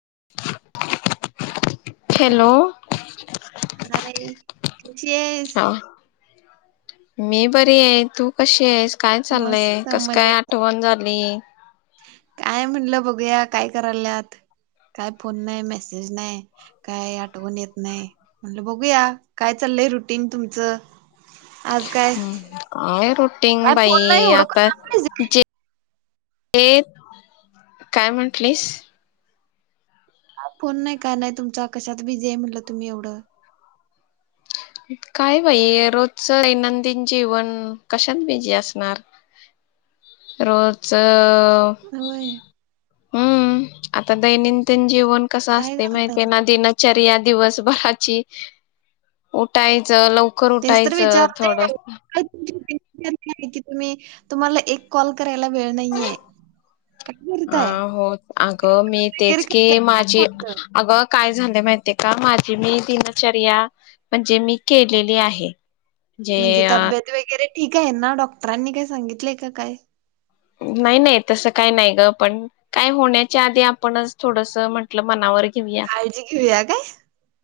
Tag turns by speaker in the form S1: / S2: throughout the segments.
S1: [inaudible]
S2: Hello अरे कशीयेस?
S1: हा री आहे तू कशी हेस? काय, चाललय
S2: मस्त
S1: कसं
S2: मजे
S1: काय, आठवण झालं. मी!
S2: काय म्हणलं बघूया, काय करायल्यात काय फोन नाही मेसेज नाही काय आठवून येत नाही, म्हणलं बघूया काय चाललंय रुटीन तुमचं. आज काय
S1: हू आहे रुटिंग
S2: काय
S1: बाई
S2: फोन नाही एवढं
S1: आता
S2: करायला पाहिजे
S1: जे ये काय म्हंटलीस?
S2: फोन नाही काय नाही तुमचा, कशात बीजी आहे म्हणलं तुम्ही एवढं.
S1: काय बाई रोजच दैनंदिन जीवन कशात बीजी असणार. रोजच!
S2: व्हय.
S1: हूं आता दैनिदिन. जेवन कस
S2: काय
S1: असत माहिती
S2: करताय
S1: ना दिनचर्या. दिवसभराची उठायचं लव
S2: तेस तर विचारते की तुम्ही तुम्हाला एक कॉल करायला वेळ नाहीये काय
S1: अ
S2: करताय
S1: हो अगं मी
S2: वगैरे
S1: तेच की
S2: करताय का
S1: माझी
S2: कोणतं
S1: अगं काय झाल माहितीय का माझी मी दिनचर्या म्हणजे मी केलेली आहे जे
S2: म्हणजे तब्येत वगैरे ठीक आहे ना डॉक्टरांनी काही सांगितलंय का काय?
S1: नाही नाही तस काय नाही ग पण काय होण्याच्या आधी आपणच थोडस म्हटलं मनावर घेऊया
S2: काळजी घेऊया काय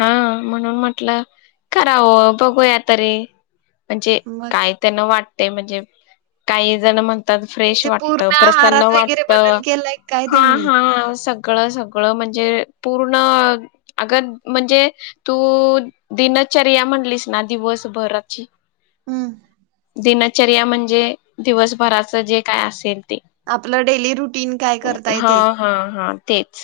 S1: हा म्हणून म्हटलं करावं बघूया तरी म्हणजे
S2: मग
S1: काय त्यांना वाट ते म्हणजे काही जण म्हणतात फ्रेश
S2: म्हणजे
S1: वाटतं
S2: पूर्ण
S1: प्रसन्न
S2: आहारात वगैरे बदल
S1: वाटतं
S2: केलाय काय
S1: हा
S2: तुम्ही?
S1: हा स सळ सगळ म्हणजे पूर्ण अग म्हणजे तू दिनचर्या म्हणलीस ना दिवसभराची
S2: हम
S1: दिनचर्या म्हणजे दिवसभराचं जे काय असेल? ते
S2: आपलं डेली रुटीन काय करताय
S1: हा
S2: ते?
S1: हा हा तेच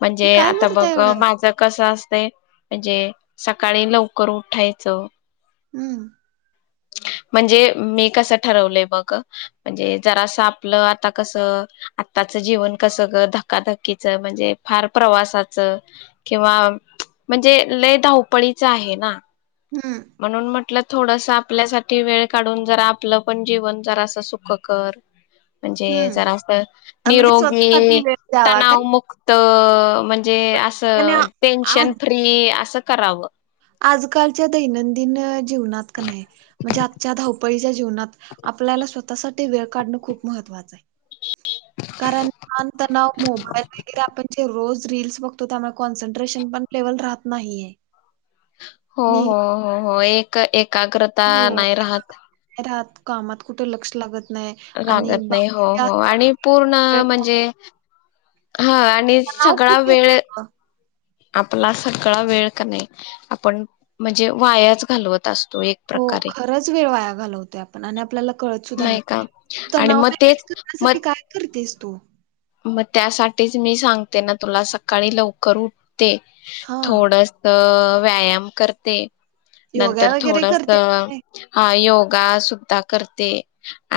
S1: म्हणजे
S2: काय
S1: आता
S2: करताय
S1: बघ
S2: एवढं?
S1: माझं कस अस म्हणजे सकाळी लवकर उठायचं
S2: हम्म.
S1: म्हणजे मी कसं ठरवलंय बग म्हणजे जरासं आपलं आता कसं आताचं जीवन कसं धक्काधकीच म्हणजे फार प्रवासाच किंवा म्हणजे लय धावपळीचं आहे ना
S2: हं.
S1: म्हणून म्हटल थोडासा आपल्यासाठी वेळ काढून जरा आपलं पण जीवन जरा अस सुख कर म्हणजे
S2: हं.
S1: जरा अस
S2: अ, म्हणजे स्वतःसाठी
S1: निरोगी
S2: वेळ द्यावा काय?
S1: तणावमुक्त ह म्हणजे
S2: आणि
S1: असं
S2: आ
S1: टेन्शन
S2: आज
S1: फ्री असं, करावं
S2: आजकालच्या दैनंदिन जीवनात का नाही म्हणजे आजच्या धावपळीच्या जीवनात आपल्याला स्वतःसाठी वेळ काढणं खूप महत्त्वाचं आहे. कारण ताणतणाव मोबाईल वगैरे आपण रोज रिल्स बघतो त्यामुळे कॉन्सनट्रेशन पण लेवल राहत नाही.
S1: हो हो, हो हो एक एक एकाग्रता नाही राहत
S2: राहत कामात कुठ लक्ष लागत नाही आणि
S1: लागत नाही हो
S2: बाकीच्या
S1: हो आणि पूर्ण
S2: सगळे
S1: म्हणजे हा आणि
S2: तणाव
S1: सगळा
S2: खूप
S1: वेळ
S2: येतोय ग.
S1: आपला सगळा वेळ का नाई आपण म्हणजे वायाच घालवत अस
S2: हो खरंच वेळ वाया घालवतोय आपण आणि आपल्याला कळत सुद्धा नाही
S1: आणि
S2: तणाव
S1: मग
S2: म
S1: तेच
S2: [inaudible]
S1: मग
S2: करण्यासाठी काय करतेस तो
S1: मग त्यासाठीच मी सांगते ना तुला सकाळी लवकर उठ ते
S2: हा
S1: थोडस व्यायाम करते
S2: योगा
S1: नंतर
S2: वगैरे
S1: थोडस
S2: करते काय?
S1: हा योग गा सुद्धा करते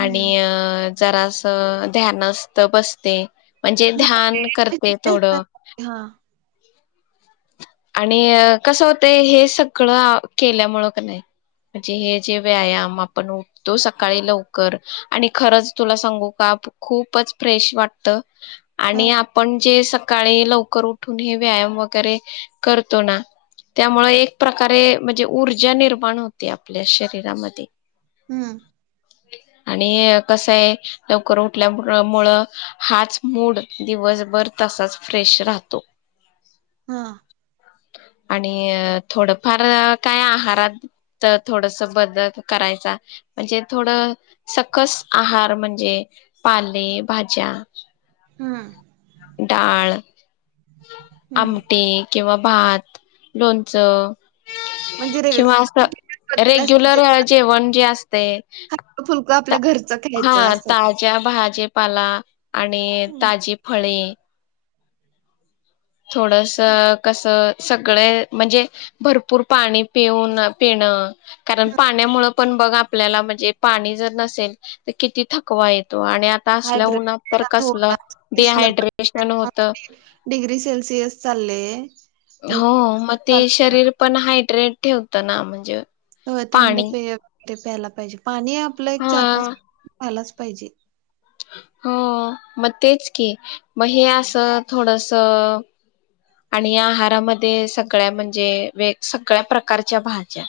S1: आणि अ जरास ध्यानस्त बसते म्हणजे
S2: हा
S1: ध्यान करते
S2: तेच ना.
S1: थोडं
S2: हा
S1: [inaudible] आणि कसं होतंय हे सगळं केल्यामुळं कनाय म्हणजे हे जे व्यायाम आपण उठतो सकाळी लवकर आणि खरंच तुला सांगू का खूपच फ्रेश वाटत
S2: हा
S1: आणि आपण जे सक काळी लवकर उठून हे व्यायाम व गैरे करतो ना त्यामुळे एक प्रकारे म्हणजे ऊर्जा निर्माण होते आपल्या शरीरामध्ये
S2: हम्म
S1: आणि कसय लवकर उठल्यामूळ मुळं हाच मूड दिवसभर तसाच फ्रेश राहतो
S2: [unintelligible]
S1: आणि थोडंफार काय आहारात थोडस बदल करायचा म्हणजे थोडं सकस आहार म्हणजे पाले भाज्या
S2: हं
S1: डाळ [inaudible]
S2: हम्म
S1: आमटी किंवा भात लोणचं
S2: म्हणजे
S1: [inaudible] किंवा
S2: रेग्युलर
S1: अस
S2: रुटीन बदलल्यास
S1: रेग्युलर
S2: तुझ्या
S1: जेवण जे अस ते
S2: हलकं
S1: [inaudible]
S2: फुलकं आपल्या घर
S1: हा ताज्या भा जे पाला आणि ताजी फळे थोडसं कसं सगळे म्हणजे भरपूर पाणी पिऊन पिणं कारण पाण्यामुळ पण बघ आपल्याला म्हणजे पाणी जर नसेल तर किती थकवा ये तो आणि आता असल्या
S2: हायड्रेट
S1: उन्हात तर कसलं
S2: थोडा दिसलं
S1: डिहायड्रेशन होत
S2: चाललय
S1: हो मग ते शरीर पण हायड्रेट ठेवत ना म्हणजे
S2: हो थंड
S1: पाणी
S2: पेय ते प्यायला पाहिजे. पाणी आपलं एक चार
S1: हा
S2: पाच लिटर प्यायलाच पाहिजे
S1: हो मग तेच की मग हे असं थोडस आणि या आहारामध्ये सगळ्या म्हणजे वेगवेगळ्या सगळ्या प्रकारच्या भाज्या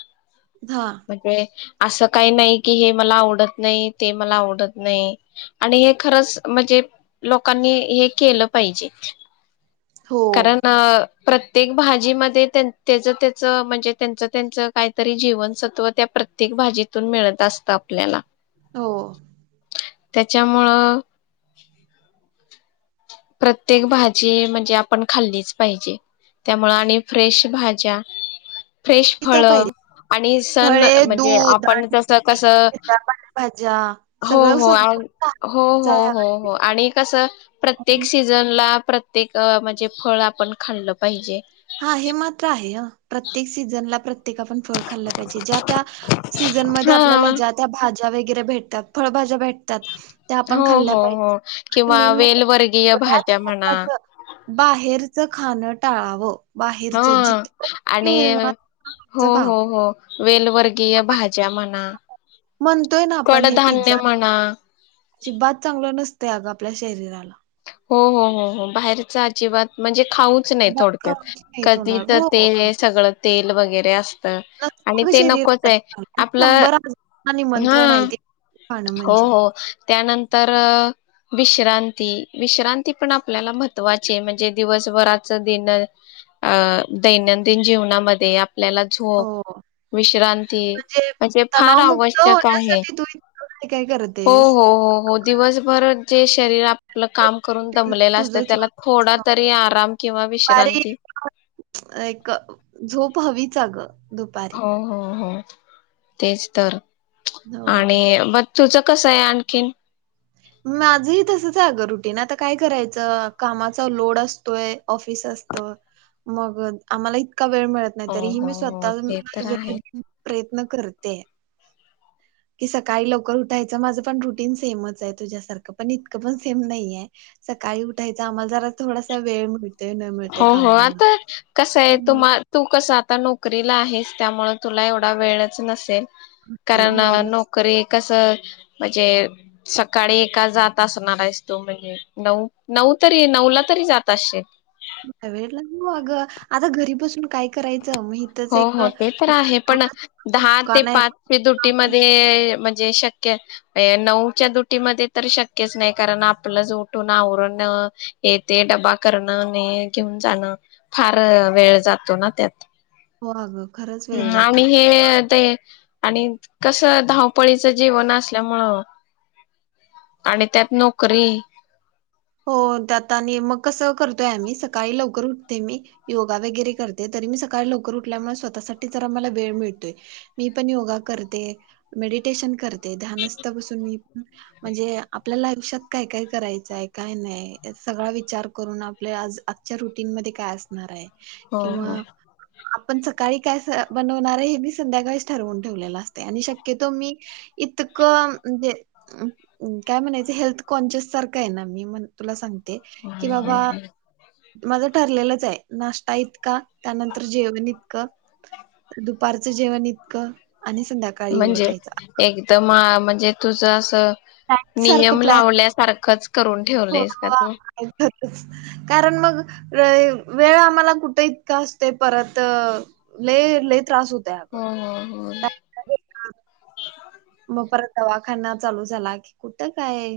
S2: हा
S1: म्हणजे असं काही नाही की हे मला आवडत नाही ते मला आवडत नाही आणि हे खरंच म्हणजे लोकांनी हे केलं पाहिजे
S2: हो
S1: कारण? प्रत्येक भाजीमध्ये त्याच त्याच म्हणजे त्यांच त्यांच काहीतरी जीवन स त्या प्रत्येक भाजीतून मिळत असतं आपल्याला
S2: हो
S1: त्याच्यामुळं प्रत्येक भाजी म्हणजे आपण खाल्लीच पाहिजे त्यामुळ आणि फ्रेश भाज्या फ्रेश
S2: पिता
S1: फळ
S2: पाहिजे
S1: आणि सण
S2: फळे
S1: म्हणजे
S2: दूध
S1: आपण
S2: आणि
S1: जस कस
S2: हिरव्या पालेभाज्या
S1: हो
S2: सगळं
S1: हो
S2: संतुलित
S1: हो
S2: आहार
S1: हो
S2: घ्यायचा
S1: हो हो आणि कसं प्रत्येक सिझन ला प्रत्येक म्हणजे फळ आपण खाल्लं पाहिजे.
S2: हा हे मात्र आहे ह प्रत्येक सीझनला प्रत्येक सिझन ला आपण फळ खाल्ल पाहिजे ज्यात्या सिझन
S1: हा
S2: मध्ये ज्या त्या भाज्या वगैरे भेटात फळभाज्या भेटात
S1: हो
S2: खाल्
S1: हो
S2: पाहिजे
S1: हो किंवा वेलवर्गीय भाज्या म्हणा
S2: बाहेर च खान टाळाव
S1: हा आणि हो
S2: तितकं
S1: हो
S2: खावं
S1: हो वेल वर्गीय भाज्या म्हणा
S2: म्हणतोय ना आपण हे
S1: कडधान्य
S2: पिझ्झा
S1: म्हणा
S2: अजिबात चांगलं नसतय अगं आपल्या शरीराला
S1: हो हो हो हो बाहेरच अजिबात म्हणजे खाऊच नये
S2: अजिबात
S1: थोडक्यात
S2: खाऊची नाही
S1: कधी
S2: तोंडाला
S1: तर ते
S2: हो
S1: सगळ तेल वगैरे अस
S2: नसतं
S1: आणि
S2: अगं
S1: ते नकोच आहे आपलं
S2: हा निमंत्रण
S1: हा
S2: आहेे ते खाणं
S1: हो
S2: म्हणजे
S1: हो त्यानंतर विश्रांती विश्रांती पण आपल्याला महत्त्वाची आहे म्हणजे दिवसभराच दिन अ दैनंदिन जीवनामध्ये आपल्याला झोप
S2: हो
S1: विश्रांती
S2: म्हणजे
S1: असे फार
S2: तणावमुक्त
S1: आवश्यक आहे.
S2: होण्यासाठी तू इतकं काय काय
S1: हो
S2: करतेस?
S1: हो हो हो दिवसभर जे शरीर आपलं काम करून दमलेलं असतं
S2: तुझंच
S1: त्याला थोडा तरी आराम किंवा
S2: दुपारी
S1: विश्रांती
S2: एक [unintelligible]
S1: हो हो हो तेच तर
S2: हो.
S1: आणि ब तुझं कसं आहे आणखीन
S2: माझही तसंच हाय अगं रुटीन आता काय करायचं कामाचा लोड असतोय ऑफिस असतं मग आम्हाला का वेळ मिळत नाही
S1: हो
S2: तरी ही
S1: हो
S2: मी
S1: हो
S2: स्वतः
S1: ते तर आहे
S2: [unintelligible] [unintelligible] करते. की सकाळी लवकर उठायच माझं पण रुटीन सेमच आहे. तुझ्यासारखं पण इतकं पण सेम नाहीये. सकाळी उठायचं आम्हाला जरा थोडासा वेळ मिळ
S1: हो हो आता कसंय
S2: हम्म.
S1: तुम्हा तू कसं आता नोकरीला आहेस. त्यामुळं तुला एवढा वेळच नसेल.
S2: ते
S1: कारण
S2: होय ना
S1: नोकरी कसं म्हणजे सकाळी एका जात असणार आहेस तू म्हणजे नऊ नऊ तरी नऊला तरी जात असशील
S2: वेड लागलं [unintelligible] अगं आता घरी बसून काय करायचं मग इथंच
S1: हो
S2: एक
S1: हो ते तर आहे पण दहा ते
S2: दुकान आहे
S1: पाच ड्यूटीमध्ये म्ह जे शक्य ये नऊच्या द्युटीमध्ये तर शक्यच नाही कारण आपलंच उठून आवरण ये ते डबा करणं नी घेऊन जाणं फार वेळ जातो ना त्यात.
S2: हो आग.
S1: हम आणि हे ते आणि कसं धावपळीचं जीवन असल्यामुळं आणि त्यात नोकरी.
S2: हो त्याता आणि मग कसं करतोय आम्ही सकाळी लवकर उठते मी योगा वगैरे करते तरी मी सकाळी लवकर उठल्यामुळे स्वतःसाठी जरा मला वेळ मिळतोय. मी पण योगा करते, मेडिटेशन कर ते ध्यानस्थ बसून मी म्हणजे आपल्याला [unintelligible] काय काय करायचंय आहे काय नाही सगळा विचार करून आपल्या आज आजच्या रुटीनमध्ये काय असणार आहे.
S1: हो हो
S2: किंवा आपण सकाळी काय स बनवणार आहे हे मी संध्याकाळीच ठरवून ठेवलेलं असतय आणि शक्यतो मी इतकं म्हणजे काय म्हणायचं हेल्थ कॉन्शिस सारखं आहे ना मी म्हण तुला सांग ते कि बाबा माझं ठरलेलंच आहे नाश्ता इतका, त्यानंतर जेवण इतकं, दुपारचं जेवण इतकं. आणि संध्याकाळी एवढं
S1: म्हणजे
S2: खायचं
S1: एकदम आ मन. ए तूजं असं.
S2: सारखं
S1: नियम
S2: प्लॅन
S1: लावल्यासारखंच. करून
S2: हो
S1: ठेवलेस का तू?
S2: आहे कारण मग वेळ, वेळ आम्हाला कुठ इतका असतंय परत लई-लई त्रास होत्
S1: हम्-हम्-हम्
S2: मग परत दवाखाना चालू झाला की कुठं काय,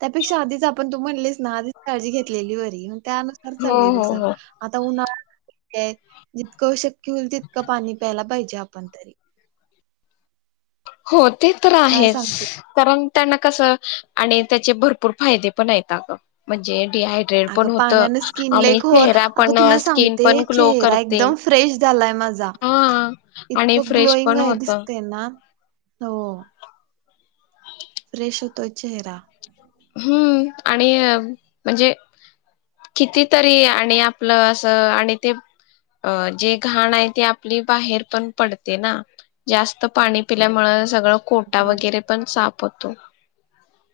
S2: त्यापेक्षा आधीच आपण तू म्हणलीस ना आधीच काळजी घेतलेली बरी. मन् त्यानुसार चाललेय
S1: हो
S2: बघ
S1: हो
S2: स.
S1: हो
S2: आता उन्हा कय, जितकं शक्य होईल तितकं पाणी प्यायला पाहिजे आपण तरी.
S1: होत् ते तर
S2: काय
S1: आहेच,
S2: सांगते
S1: कारण त्यांना कसं आणि त्याचे भरपूर फायदे पण एत आगं, म्हणजे डिहायड्रेट पण
S2: आगं
S1: होत
S2: पाण्याने स्किन लाई
S1: आणि
S2: खोर,
S1: चेहरा
S2: आगं
S1: पण
S2: तुला
S1: स्किन
S2: सांगते
S1: पण ग्लो
S2: चेहरा
S1: करते
S2: एकदम फ्रेश झालाय माझा.
S1: हा आणि
S2: इतकं
S1: फ्रेश
S2: ग्लोईंग
S1: पण
S2: आय
S1: होत
S2: दिसतंय ना हो
S1: [unintelligible]
S2: तो चेहरा
S1: हम्म, आणि म्हणजे किती तरी आणि आपलं असं आणि ते अ जे घाण आहे ते आपली बाहेर पण पडते ना. जास्त पाणी पिल्यामुळं सगळं कोटा
S2: हा
S1: वगैरे पण साप पतो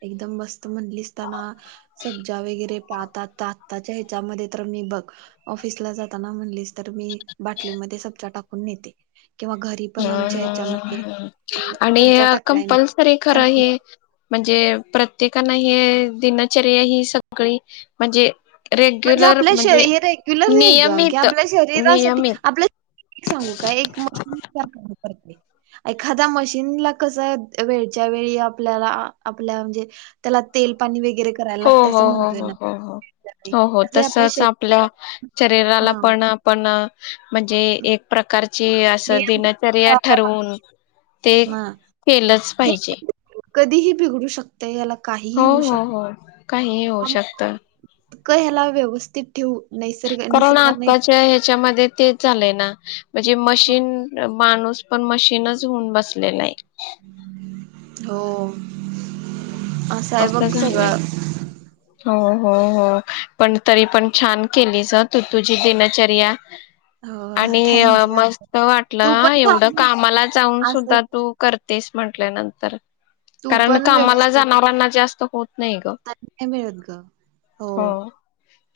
S2: एकदम मस्त म्हणलीस तना सब्जा वगैरे पाताता आताच्या ह्याच्यामध्ये तर मी बघ ऑफिसला जाताना म्हणलीस तर मी बाटलीमध्ये सब्जा टाकून नेते. किंवा घरी पण आमच्या ह्याच्यामध्ये
S1: [unintelligible]
S2: हम्म,
S1: आणि
S2: सब्जा टाकलाय मी
S1: कंपल्सरी खरं
S2: थंड
S1: हे मन्ज् चेव प्रत्येकांना हे दिनचर्या ही सगळी म्हणजे
S2: म्हणजे
S1: रेग्युलर
S2: आपलं
S1: म्हणजे
S2: शरी हे रेग्युलर नही गं, की
S1: नियमित
S2: आपल्या शरीरासाठी
S1: नियमित
S2: आपले सांगू का एक मश एखाद्या मशीन ला कसाय वेळच्या वेळी आपल्याला आपल्या म्हणजे त्याला तेल पाणी वेग गेरे कराय
S1: हो
S2: लागतं असं
S1: हो हो
S2: म्हणतोय
S1: हो
S2: ना.
S1: हो हो हो हो,
S2: आपल्या
S1: तसच आपल्या
S2: शरीराला
S1: शरीराला
S2: हा
S1: पण आपण म्हणजे एक प्रकारची असं
S2: नियंत्रण
S1: दिनचर्या ठरवून ते
S2: ना
S1: केलंच
S2: हे
S1: पाहिजे.
S2: कधीही बिघडू शकते याला. काहीही होऊ
S1: हो-हो-हो काहीही होऊ शकतं.
S2: क ह्याला व्यवस्थित ठेवू. नैसर्ग
S1: कारण
S2: निसर्गाने
S1: आताच्या ह्याच्यामध्ये तेच झालंय ना. [inaudible] म्हजे मशीन माणूस पण मशीनच होऊन बसलेलं आहे.
S2: हो. अस हाय बघ
S1: असं झालंय
S2: सगळं
S1: हो हो हो पण तरी पण छान केलीच हं तू तुझी दिनचर्या
S2: हो
S1: आणि
S2: थँक्यू
S1: मस्त वाटलं
S2: तू
S1: हा
S2: पण
S1: एवढं
S2: थांब
S1: कामाला जाऊन
S2: असं
S1: सुद्धा तू कर तेस म्हटल्यानंतर
S2: तू
S1: कारण
S2: पण
S1: कामाला जाण
S2: व्यवस्थित नाही मिळत ग हो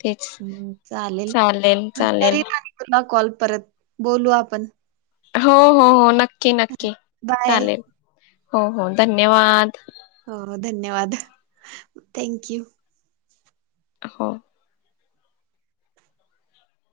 S1: तेच
S2: हं चालेल तरी तुला कॉल परत बोलू आपण
S1: हो हो हो नक् की नक्की
S2: बाय
S1: चालेल हो हो धन्यवाद
S2: हो धन्यवाद थँक यू
S1: हो